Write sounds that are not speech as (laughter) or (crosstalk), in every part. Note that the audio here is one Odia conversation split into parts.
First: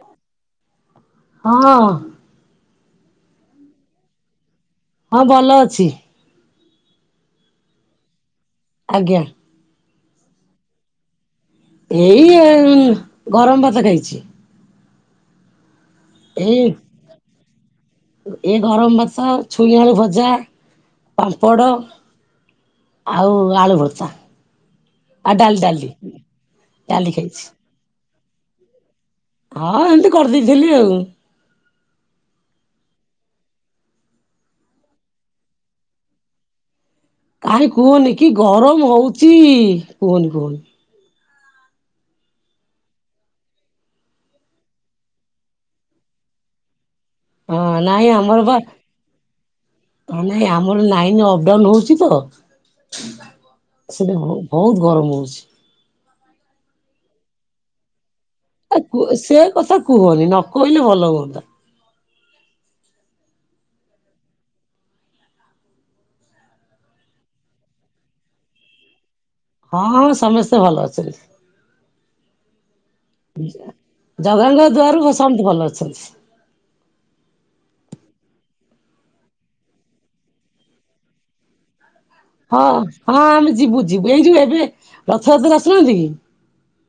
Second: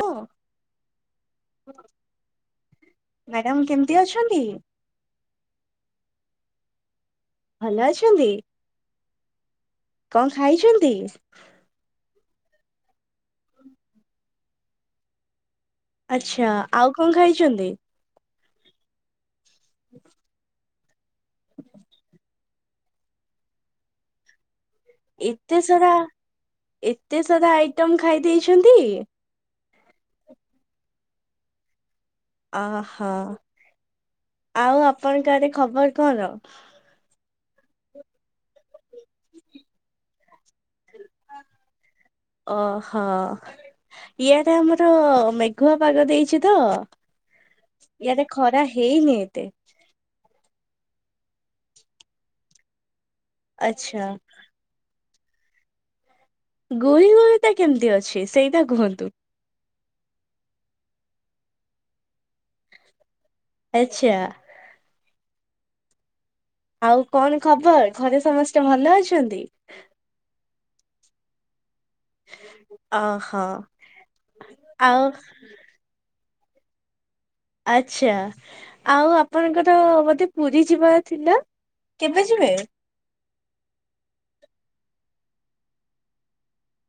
ହାଲୋ। ହଁ ମ୍ୟାଡ଼ାମ କେମିତି ଅଛନ୍ତି? ହଁ ଭଲ ଅଛି। ଭଲ ଅଛନ୍ତି। ଆଜ୍ଞା। କଣ ଖାଇଛନ୍ତି? ଏଇ ଇ-ଅମ-ଗରମ ଭାତ ଖାଇଛି। ଆଛା ଏଇ ଆଉ କଣ ଖାଇଛନ୍ତି। ଏ ଗରମ ଭାତ ଛୁଇଁ ଆଳୁ ଭଜା ପାମ୍ପଡ଼ ଆଉ ଆଳୁ ଭର୍ତା। ଏତେ ସାରା ଡାଲି ଏତେ ଖାଇଛି। ସାରା ଆଇଟମ ଖାଇ ଦେଇଛନ୍ତି। ହଁ ଏମିତି କରିଦେଇଥିଲି ଆଉ। ଓହୋ ଆଉ ଆପଣଙ୍କ ଆଡ଼େ ଖବର କଣ? କାହିଁ କୁହନି କି ଗରମ ହଉଚି କୁହନି କୁହନି ଓହୋ ଇଆଡେ ଆମର ମେଘୁଆ ପାଗ ଦେଇଛି ତ ହଁ ନାଇଁ ଇଆଡେ ଆମର ବା ଖରା ହେଇନି ଏତେ ନାଇଁ ଆମର ନାଇନ୍ ଅପଡାଉନ୍ ହଉଛି ତ ଆଚ୍ଛା ସେଟା ହ ବହୁତ ଗରମ ହଉଛି। ବଞ୍ଚ (inaudible) ଗୁଳି ଗୁଳି ତା କେମିତି ଅଛି? ସେଇଟା ଆ କୁ କୁହନ୍ତୁ? ସେ କଥା କୁହନି ନ କହିଲେ ଭଲ ହୁଅନ୍ତା। ଆଚ୍ଛା। ଆଉ କଣ ଖବର ଘରେ ସମସ୍ତେ ଭଲ ଅଛ ହଁ ହଁ ସମସ୍ତେ ଭଲ ଅଛ? ଛନ୍ତି। ହ। ଜ -ଜଗଙ୍ଗ ଆଉ ଦୁଆରୁ ସମତେ ଭଲ ଅଛନ୍ତି। ଆଚ୍ଛା ଆଉ ଆପଣଙ୍କର ବୋଧେ ପୁରୀ ଯିବାର ଥିଲା। କେବେ ଯିବେ? ହଁ ହଁ ଆମେ ଯିବୁ ଯିବୁ ଏଇ ଯୋଉ ଏବେ ରଥଯାତ୍ରା ଆସୁନାହାଁନ୍ତି କି?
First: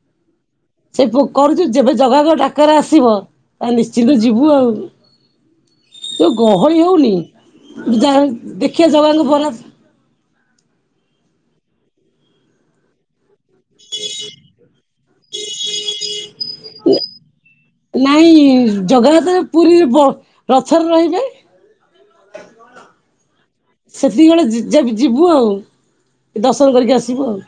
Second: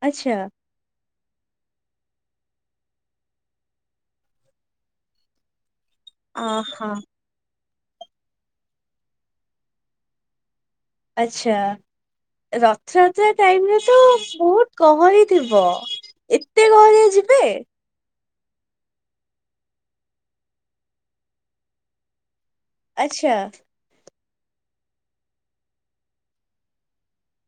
ଆଛା। ସେ କରୁଛୁ ଯେବେ ଜଗାକ ଡାକରା ଆସିବ ତା ନିଶ୍ଚିନ୍ତ ଯିବୁ ଆଉ ଯଉ ଗହଳି ଓହୋ। ହଉନି ଯାହା ଦେଖିବା ଜଗାଙ୍କ ବରାଦ ଆଛା ରଥଯାତ୍ରା ଟାଇମରେ ତ ବହୁତ ଗହଳି ଥିବ ଏତେ ଗହଳି ରେ ଯିବେ ନାଇଁ ଜଗନ୍ନାଥ ପୁରୀରେ ରଥରେ ରହିବେ ଆଚ୍ଛା। ସେତିକି ବେଳେ ଯିବୁ ଆଉ ଦର୍ଶନ କରିକି ଆସିବୁ ଆଉ।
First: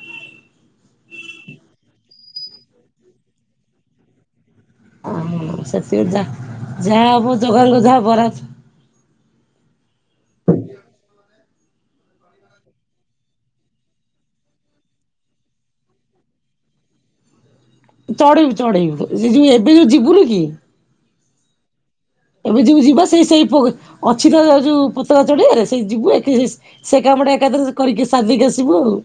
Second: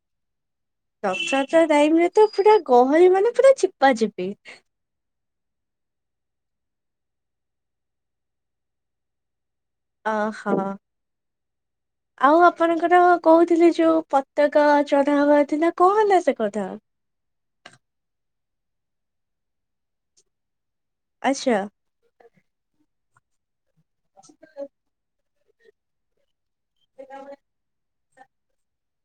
ରଥଯାତ୍ରା ଟାଇମ ରେ ତ ପୁରା ଗହଳି ମାନେ ପୁରା ଚିପା ଚିପି ଓ ସେତିକି ଯା ଯାହା ହବ ଜଗାଙ୍କ ଯାହା ବରାଦ ଓହୋ ଆଉ ଆପଣଙ୍କର କହୁଥିଲି ଯୋଉ ପତାକା ଚଢା ହବାରଥିଲା କଣ ହେଲା ସେ କଥା ଚଢେଇବୁ ଚଢେଇବୁ ସେ ଯୋଉ ଏବେ ଯୋଉ ଯିବୁନୁ କି? ଆଛ। ଏବେ ଯୋଉ ଯିବା ସେଇ ସେଇ ଫୋ ଅଛି ତ ଯଉ ଯୋଉ ପତାକା ଯୁଡେ ସେଇ ଯିବୁ ଏକ ସେ କାମଟା ଏକାଥରେ କରିକି ସାରିଦେଇକି ଆସିବୁ ଆଉ।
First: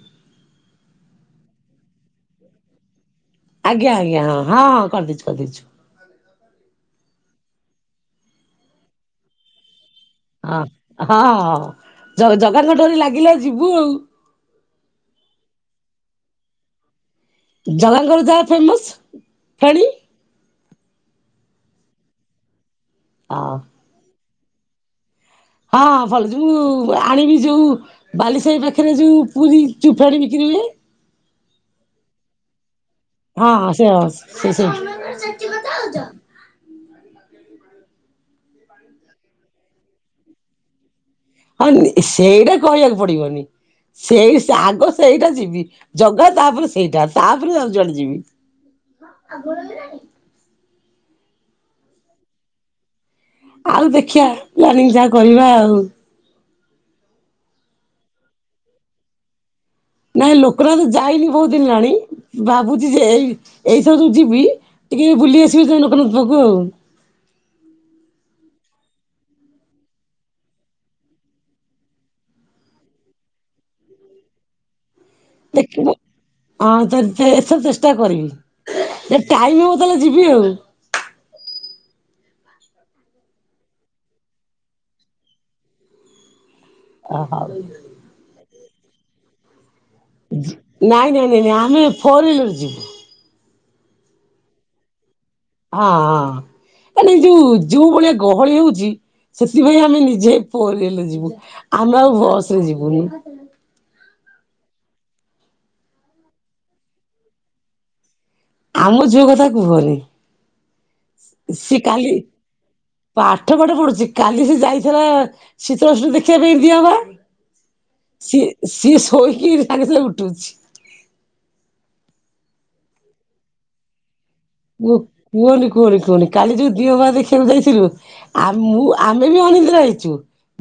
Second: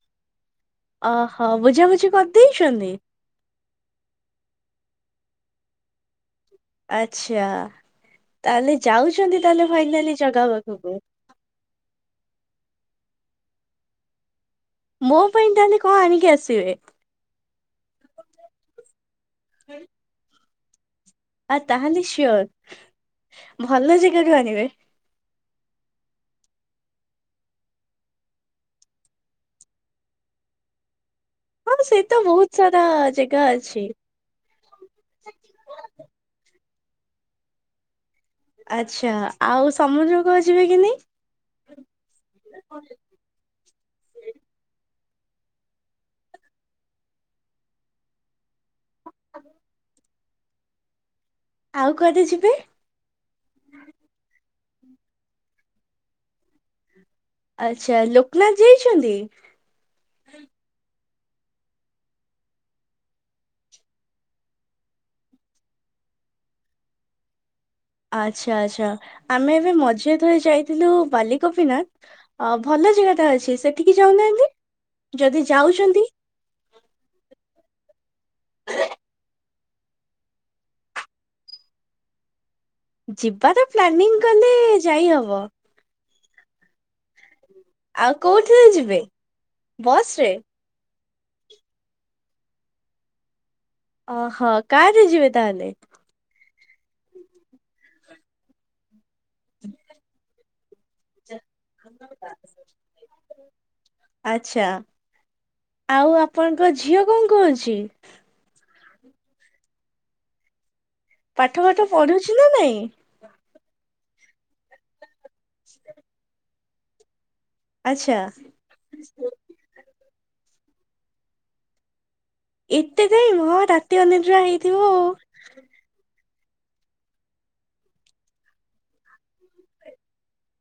ଓହୋ ବୁଝାବୁଝି କରିଦେଇଛନ୍ତି। ଆଜ୍ଞା ଆଜ୍ଞା ହଁ ହଁ ହଁ କରିଦେଇଛୁ କରିଦେଇଛୁ। ଆଛା ତାହେଲେ ଯାଉଛନ୍ତି ତାହେଲେ ଫାଇନାଲି ଜଗା ଅ ପାଖକୁ। ହଁ ହଁ। ଜଗା ଙ୍କ ଡୋରି ଲାଗିଲେ ଯିବୁ ଆଉ। ମୋ ପାଇଁ ତାହେଲେ କଣ ଆଣିକି ଆସିବେ? ଜଗାଙ୍କର ଯାହା ଫେମସ ଫେଣୀ ଆ ତାହେଲେ ସିୟୋର୍ ହଁ ଭଲ ଯେ ସେଠୁ ଆଣିବେ। ହଁ ଭଲ ଯୋଉ ଆଣିବି ଯୋଉ ବାଲିସାହି ପାଖରେ ଯୋଉ ପୁରୀ ଚୁପାଡି ବିକ୍ରି ହୁଏ। ହଁ ସେ ତ ବହୁତ ସାରା ଜାଗା ହଁ ଅଛି। ସେୟ ସେ ସେଇଠି ତମେ କଣ ସେଠି କଥା ହଉଚ। ଆଛା ଆଉ ସମୁଦ୍ରକୁ ଯିବେ କି ନାହିଁ? ହଁ ସେଇଟା କହିବାକୁ ପଡିବନି ସେଇ ଆଗ ସେଇଟା ଯିବି ଜଗା ତାପରେ ସେଇଟା ତାପରେ ଆଉ ଯୁଆଡେ ଯିବି। ଆଉ କୁଆଡେ ଯିବେ ଆଉ ଦେଖିବା ପ୍ଲାନିଂ ଯାହା କରିବା ଆଉ। ଆଚ୍ଛା ଲୋକନାଥ ଯାଇଛନ୍ତି। ନାଇଁ ଲୋକନାଥ ଯାଇନୁ ବହୁତ ଦିନ ହେଲାଣି ଭାବୁଛି ଯେ ଏଇ ଏଇଯୋଉ ଯିବି ଟିକେ ବୁଲି ଆସିବି ଲୋକନାଥ ପାଖକୁ ଆଉ। ଆଚ୍ଛା ଆଚ୍ଛା ଆମେ ଏବେ ମଝିରେ ଥରେ ଯାଇଥିଲୁ ବାଲିଗୋପିନାଥ ଭଲ ଜାଗାଟା ଅଛି ସେଠିକି ଯାଉନାହାନ୍ତି। ଯଦି ଦେଖିବୁ ଯାଉଛନ୍ତି। ହଁ ଏଥଏ ଚେଷ୍ଟା କରିବି ଯଦି ଟାଇମ ହବ ତାହେଲେ ଯିବି ଆଉ ଯିବା ତ ପ୍ଲାନିଂ କଲେ ଯାଇ ହବ। (unintelligible) ଆଉ କୋଉଠିରେ ଅଛୁ? ବେ ବସରେ ନାଇଁ ନାଇଁ ନାଇଁ ଆମେ ଫୋର୍ ହ୍ୱିଲର ରେ ଯିବୁ। ଓ ହୋ କାର ରେ ଯିବେ। ତାହେଲେ? ହଁ ହଁ। ଆ ନ ଯୋଉ ଯୋଉ ଭଳିଆ ଗହଳି ହଉଛି ସେଥିପାଇଁ ଆମେ ନିଜେ। ଫୋର୍ ହ୍ୱିଲରରେ ଯିବୁ ଆମେ ଆଉ ବସରେ ଯିବୁନି ଆଛା ଆଉ ଆପଣଙ୍କ ଝିଅ କଣ କହୁଛି? ଆମ ଝିଅ କଥା କୁହନି। ପାଠ ସିଏ ପାଠ କାଲି ପଢୁଛି ନା ନାଇଁ। ପାଠ ପାଠ ପଢ଼ୁଛି କାଲି ସେ ଯାଇଥିଲା। ଶୀତଷଷ୍ଠୀ ଦେଖିବା ପାଇଁ। ଅମର ଆଚ୍ଛା ସିଏ ସିଏ ଶୋଇକି ସାଙ୍ଗେ ସାଙ୍ଗେ ଉଠୁଛି। ଏତେ ଯାଇ ହ ରାତି ଅନିଦ୍ରା। ହେଇଥିବ ଓ ଆଉ। କୁହନି କୁହନି କୁହନି। କାଲି ଯୋଉ ଦିହ ବା ଦେଖିବାକୁ ଯାଇଥିଲୁ ଆମେ ବି ଅନିନ୍ଦ୍ରା ହେଇଛୁ।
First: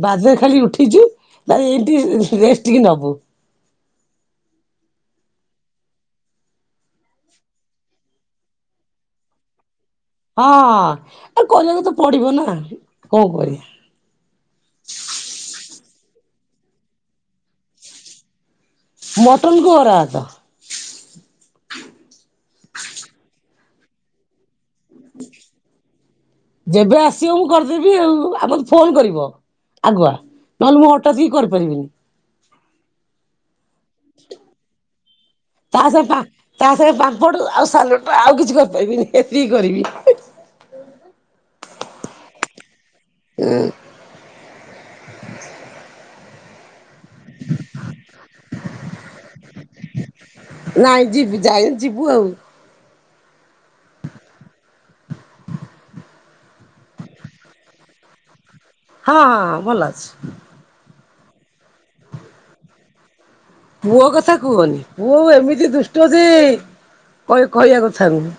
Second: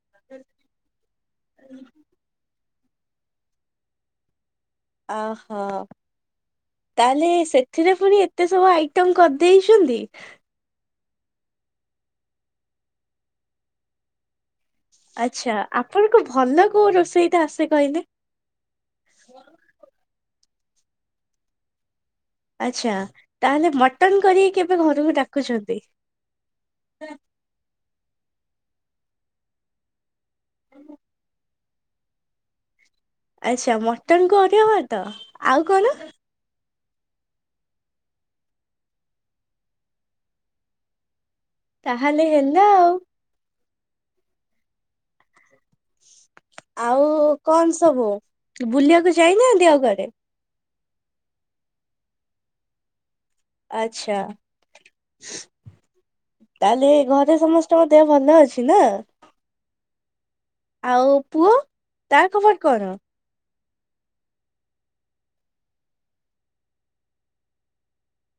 ବାଜରେ ଖାଲି ଉଠିଛୁ ନ ରେସ ଉଠିକି ନବୁ। ଓ ହୋ ତାହେଲେ ସେଥିରେ ପୁଣି ଏତେ ସବୁ ଆଇଟମ କରିଦେଇଛନ୍ତି। ହଁ ହଁ ଆ କରିବାକୁ ତ ପଡିବ ନା କଣ କରିବା? ଆଚ୍ଛା ଆପଣଙ୍କୁ ଭଲ କୋଉ ରୋଷେଇଟ ଆସେ କହିଲେ। ମଟନ କୁ ଅରୁଆ ଭାତ। ଆଛା ତାହେଲେ ମଟନ କରି ଯେବେ ଆସିବ ମୁଁ କରିଦେବି ଆଉ। ଆମଙ୍କୁ ଫୋନ କରିବ ଆଗୁଆ ନ ହେଲେ ମୁଁ ହଠାତ୍ ହି କରିପାରିବିନି। (unintelligible) ଆଚ୍ଛା ମଟନ ଘରେ ହବ ତ ତା ସାଙ୍ଗେ ପା ତା ସହିତ ପାମ୍ପଡ଼ ଆଉ ସାଲଡ ଆଉ କିଛି କରିପାରିବିନି ଏତିକି କରିବି। ତାହେଲେ ହେଲା ଆଉ। ହୁ। ଆଉ-ଉ-ଉ କଣ ସବୁ ବୁଲିବାକୁ ଯାଇ ନାହାନ୍ତି ଆଉ କୁଆଡେ? ନାଇଁ ଯିବି ଯାଇନି ଯିବୁ ଆଉ। ଆଛା ତାହେଲେ ଘରେ ସମସ୍ତଙ୍କ ଦେହ ଭଲ ଅଛି? ନା? ହଁ ହଁ ହଁ ଭଲ ଅଛି। ଆଉ ପୁଅ ତା ଖବର କଣ? ପୁଅ କଥା କୁହନି। ପୁଅ ଏମିତି ଦୁଷ୍ଟ ଯେ-ଏ-ଏ କଇ କହିବା କଥା ନୁହେଁ।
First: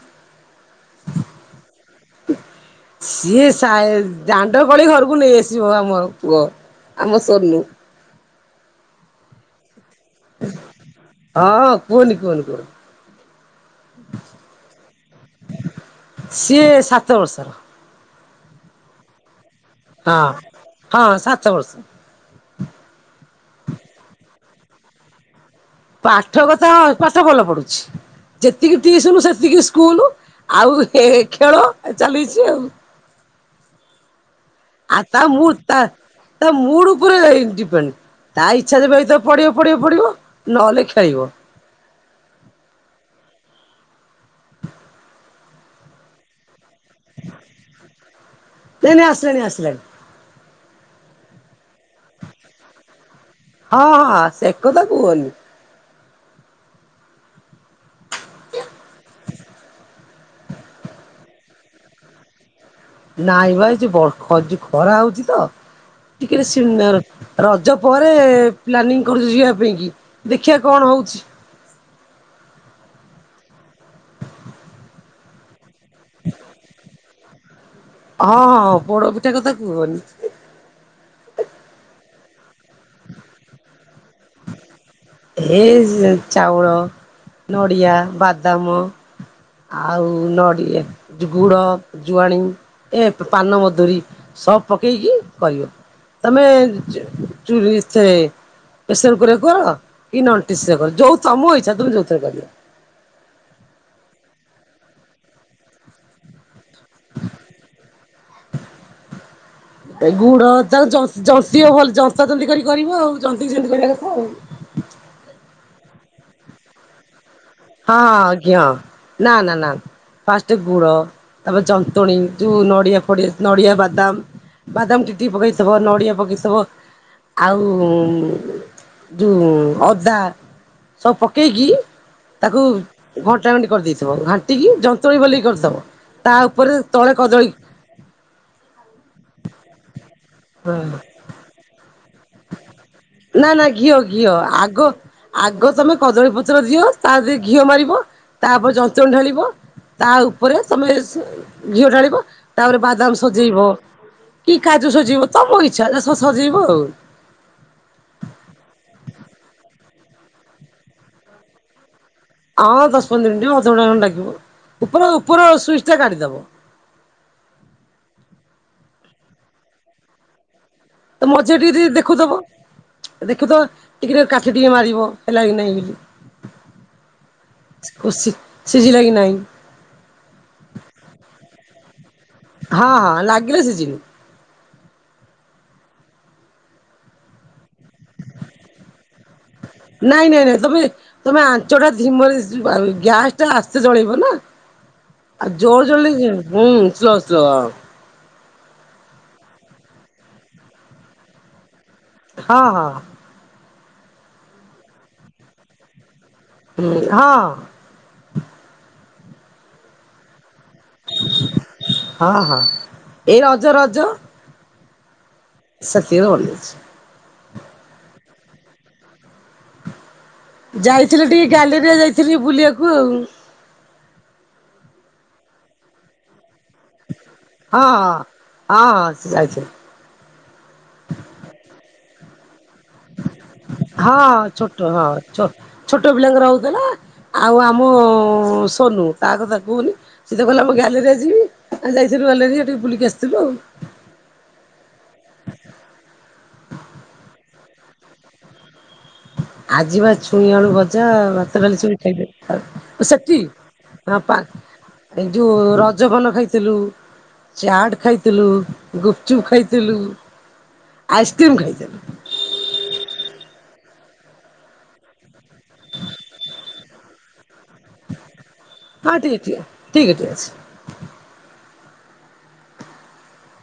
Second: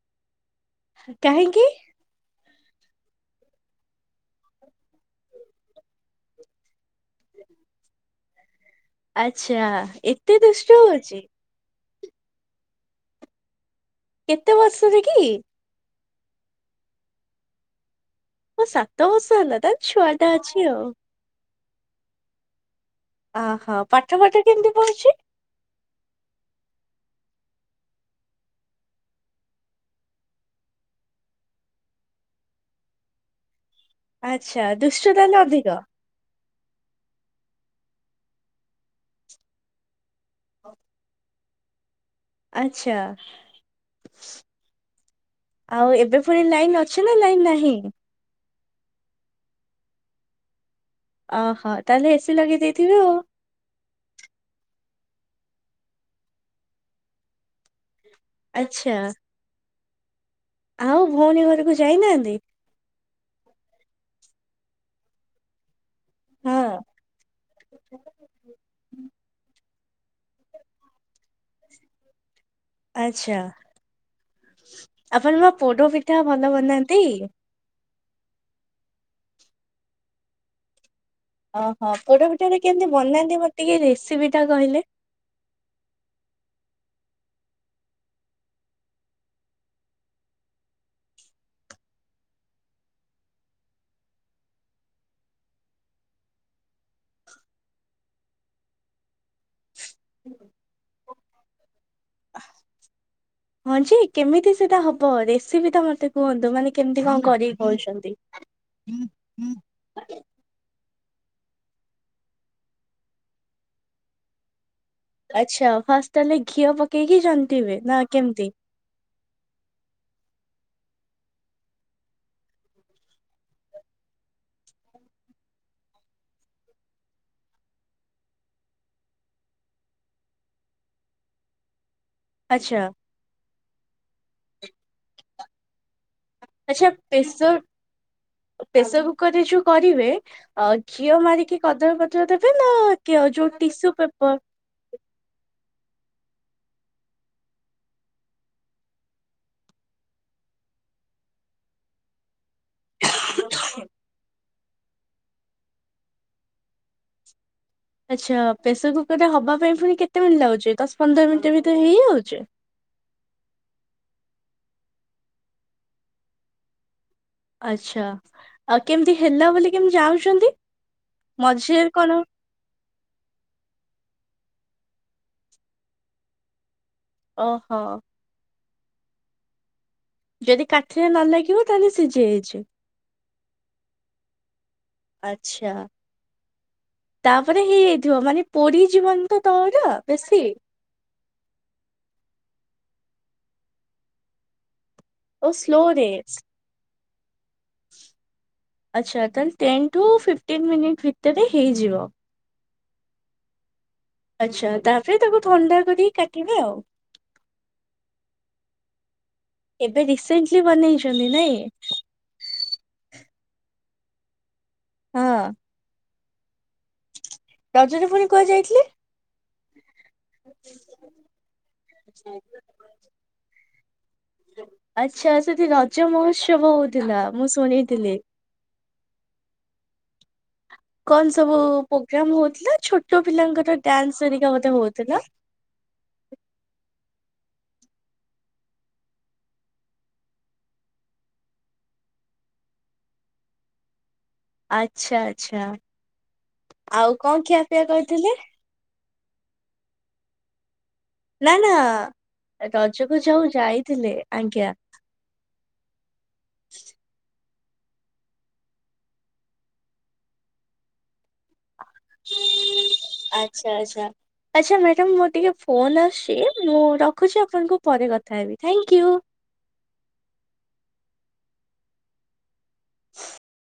କାହିଁକି? ସିଏ ସାଇ ଦାଣ୍ଡ କଳି ଘରକୁ ନେଇ ଆସିବ ଆମ ପୁଅ ଆମ ସୋନୁ। ଆଛା। ଏତେ ଦୁଷ୍ଟ ହଉଛି। କୁଅନି କୁହନି କୁଅନି। କେତେ ବର୍ଷରେ କି? ସିଏ ସାତ ବର୍ଷର। ଓ ସାତ ବର୍ଷ ହେଲା ତାଏଲ ଛୁଆ ହଁ ଟା ଅଛି ଆଉ। ହଁ ସାତ ବର୍ଷ ଓହୋ ପାଠ ଫାଠ କେମିତି ପଡୁଛି? ପାଠ କଥା ଆଁ ପାଠ ଭଲ ପଢୁଛି। ଯେତିକି ଟିସୁନ ସେତିକି ସ୍କୁଲ ଆଉ ହେ ଖେଳ ଚାଲେଇଚି ଆଉ। ଆଚ୍ଛା ଆଉ ଦୁଷ୍ଟ ତା ତାହେଲେ ମୁଁ ଅଧିକ? ତା ତା ମୁଡ ଉପରେ-ଏ-ଏ ଡିପେଣ୍ଡ। ତା ଇଚ୍ଛା ଯେବେ ହେଇଥିବା ପଢିବ ପଢିବ ପଢିବ ନହେଲେ ଖେଳିବ। ଆଛା ଆଉ ଏବେ ପୁଣି ଲାଇନ ଅ ଅଛି ନା ଲାଇନ ନାହିଁ? ଏଇନେ ଆସିଲାଣି ଆସିଲାଣିି। ଆ ହା ତାହେଲେ ଏ ସି ଲଗେଇ ଦେଇଥିବ ଆଉ। କୁଅନି। ଆଚ୍ଛା। ଆଉ ଭଉଣୀ ଘରକୁ ଯାଇନାହାନ୍ତି? ନାଇଁ ବା ଏଇ ଯୋ ବ ଖ ଯୋଉ ଖରା ହଉଛି ତ ଟିକେଟ ହଁ ସିମନାର ରଜ ପରେ-ଏ-ଏ ପ୍ଲାନିଂ କରୁଛୁ ଯିଆ ପାଇଁ କି। ଦେଖିବା କଣ ହଉଛି। ଆଚ୍ଛା ଆପଣ ବା ପୋଡ ପିଠା ଭଲ ବନାନ୍ତି। ହଁ ହଁ ପୋଡ ପିଠା କଥା କୁହନି। ଓହୋ ପୋଡ ପିଠା ଟା କେମିତି ବନାନ୍ତି ମତେ ଟିକେ ରେସ ଏ ହି ସେ ଚାଉଳ ନଡ଼ିଆ, ବାଦାମ ଆଉ ନଡ଼ି ଯୋ ଗୁଡ଼, ଜୁଆଣି ଏ ପା ପାନମଧୁରୀ ସବ ପକେଇକି କରିବେ। ତମେ ଚୁ ଚୁଲି ଏଥରେ ପ୍ରେସର କୁକର ରେ କର? ଇ ନଟିସଏବୋଲ ଯୋଉ ତୋମ ଇଚ୍ଛା ତୋମେ ଯୋଉଥିରେ କରିବ। ହଁ ଯେ କେମିତି ସେଟା ହବ ରେସିପି ଟା ମୋତେ କୁହନ୍ତୁ ମାନେ କେମିତି କଣ କରିକି କହୁଛନ୍ତି? ଗୁଡ ତାକୁ ଜନ୍ତିବ ଭଲ୍ ଜନ୍ତା ଜନ୍ତି କରି କରିବ, ଆଉ ଜନ୍ତିକି ଯେମିତି କରିବା କଥା ଆଉ। ଆଚ୍ଛା ଫାଷ୍ଟ ତାହାଲେ ଘିଅ ପକେଇକି ଯନ୍ ହଁ ଆଜ୍ଞା ନା ନା ନା ଫାଷ୍ଟ୍ ଗୁଡ଼ ତାପରେ ଯନ୍ତୁଣୀ ଯୋଉ ନଡ଼ିଆ ଫଡ଼ିଆ ନଡ଼ିଆ ବାଦାମ ବାଦାମ ଟିକ୍ ଟିକ୍ ପକେଇଥବ ନଡ଼ିଆ ପକେଇଥବ ଆଉ ଉଁ ଯୋଉ ଅଦା ସବ ପକେଇକି ତାକୁ ଆଚ୍ଛା ଘଣ୍ଟା ଘଣ୍ଟି କରିଦେଇଥିବ ଘାଣ୍ଟିିକି ଯନ୍ତୁଣୀ ଭଲିକି କରି ଦବ ଆଚ୍ଛା ପ୍ରେସର୍ ପ୍ରେସର୍ କୁକର୍ ରେ ଯୋଉ କରିବେ ଅ, ହଁ ଘିଅ ମାରିକି କଦଳୀ ପ ନା ନା ଘିଅ ଘିଅ ପେପର ଆଗ ଆଗ ତୋମେ କଦଳୀ ପ ତ୍ର ଦିଅ ତା ଧିଅରେ ଘିଅ ମାରିବ, ତାପରେ ଜନ୍ତୁଣି ଢାଳିବ, ତା ଉପରେ ତୋମେ ସେ-ଘିଅ ଢାଳିବ, ତାପରେ ବାଦାମ ସଜେଇବ କି କାଜୁ ସଜେଇବ ତୋମ ଇଚ୍ଛା ସ ସଜେଇବ ଆଉ। ଆଚ୍ଛା ପ୍ରେସର୍ କୁକର୍ ରେ ହବା ପାଇଁ ପୁଣି କେତେ ମିନିଟ୍ ଲାଗୁଛି ଦଶ ପନ୍ଦର ମିନିଟ୍ ଭିତରେ ହେଇଯାଉ ହଁ ଦଶ ପନ୍ଦର ମିନିଟ୍ ଅଧ ଘଣ୍ଟା ଖଣ୍ଡେ ଲାଗି (unintelligible) ଉପର ଉପର ସୁଇଚ ଟା କାଢି ଦବ। ଆଚ୍ଛା ଆଉ କେମିତି ହେଲା ବୋଲି କେମିତି ଜାଣୁଛନ୍ତି? ତ ମଝିରେ ଟିକେ ଟିକେ ଦେଖୁଥବ, ଏ ଦେଖୁଥବ ଟିକେ ଟିକେ କା ଠି ମାରିବ ହେଲାକି ନାଇଁ ଓହୋ। ସିଝିଲାକି ନାଇଁ। ଯଦି କାଠି ରେ ନ ଲାଗିବ ତାହେଲେ ସିଝି ଯାଇଛି। ହଁ ହଁ ଲାଗିଲେ ସିଝିନି ଆଚ୍ଛା ତାପରେ ହେଇଯାଇଥିବ ମାନେ ପୋଡ଼ି ଜୀବନି ନାଇଁ ନାଇଁ ନାଇଁ ତୋମେ ତୋମେ ଆଞ୍ଚଟା ଧିମ ଯେସି ପାରି ଗ୍ୟାସ୍ ଟା ଆସ୍ତେ ଜଳେଇବ ନା। ଓ ଆଉ ସ୍ଲୋ ଜୋର ରେ। ଜଳିଲେ କିମ ହୁଁ ସସ୍ ତଅ ଆଚ୍ଛା ତାହେଲେ ଟେନ୍ ଠୁ ଫିଫ୍ଟିନ୍ ମିନିଟ୍ ଭିତରେ ହେଇଯିବ। ହଁ ହଁ। ଆଚ୍ଛା ତା ପରେ ତାକୁ ଥଣ୍ଡା କରିକି କା ହୁଁ, ହଁ। ଏବେ ରିସେଣ୍ଟ ହଁ ହଁ। ଏଇ ରଜ ରଜ ହଁ। (unintelligible) ରଜରେ ପୁଣି କୁଆଡେ ଯାଇଥିଲେ। ଯାଇଥିଲି ଟିକେ ଗାଲେରିଆ ଯାଇଥିଲି ବୁଲିବାକୁ ଆଉ। ଆଚ୍ଛା ସେଠି ରଜମହୋଶ୍ ହଁ ହଁ ହଁ ହଁ ସେ ଯାଇଚି। କଣ ସବୁ ପୋଗ୍ରାମ ହଉଥିଲା। ଛୋଟ ପିଲାଙ୍କର ଡ୍ୟାନ୍ସ ହଁ ହେରିକା ବୋଧେ ଛୋଟ ହଁ ହଉଥିଲା ଛୋ ଛୋଟ ପିଲାଙ୍କର ହଉଥିଲା। ଆଉ ଆମ ସୋନୁ ତା କଥା କୁହନି ସିଏ ତ କହିଲା ଆମ ଗ୍ୟାଲେରୀରେ ଯିବି ଯାଇଥିଲୁ ଗ୍ୟାଲେରୀ ଆଡ଼େ ଟିକେ ବୁଲିକି ଆସିଥିଲୁ ଆଉ। ଆଚ୍ଛା ଆଚ୍ଛା ଆଉ କଣ ଖିଆପିଆ କରିଥିଲେ। ଆଜିିବା ଛୁଇଁ ଆଳୁ ଭ ଭଜା ନା ଭାତ ନା ଡାଲି ସବୁ ଖାଇଲେ ଓ ରଜକୁ ସେଠି ଯୋଉ ଯାଇଥିଲେ ଆଜ୍ଞା (inaudible) ଏ ଯୋଉ ରଜ ପାନ ଖାଇଥିଲୁ। ଚାଟ ଖାଇଥିଲୁ ଗୁପଚୁପ ଖାଇଥିଲୁ ଆଇସ୍କ୍ରିମ ଖାଇଥିଲୁ। ଆଚ୍ଛା ଆଚ୍ଛା ଆଛା ମ୍ୟାଡାମ ମୋର ଟିକେ ଫୋନ ଆସୁଛି ମୁଁ ରଖୁଛି ଆପଣଙ୍କୁ ପରେ କଥା ହେବି। ଥ୍ୟାଙ୍କ ହଁ ୟୁ। ଠିକ ଠିକ ଠିକ ଅଛି। (inaudible)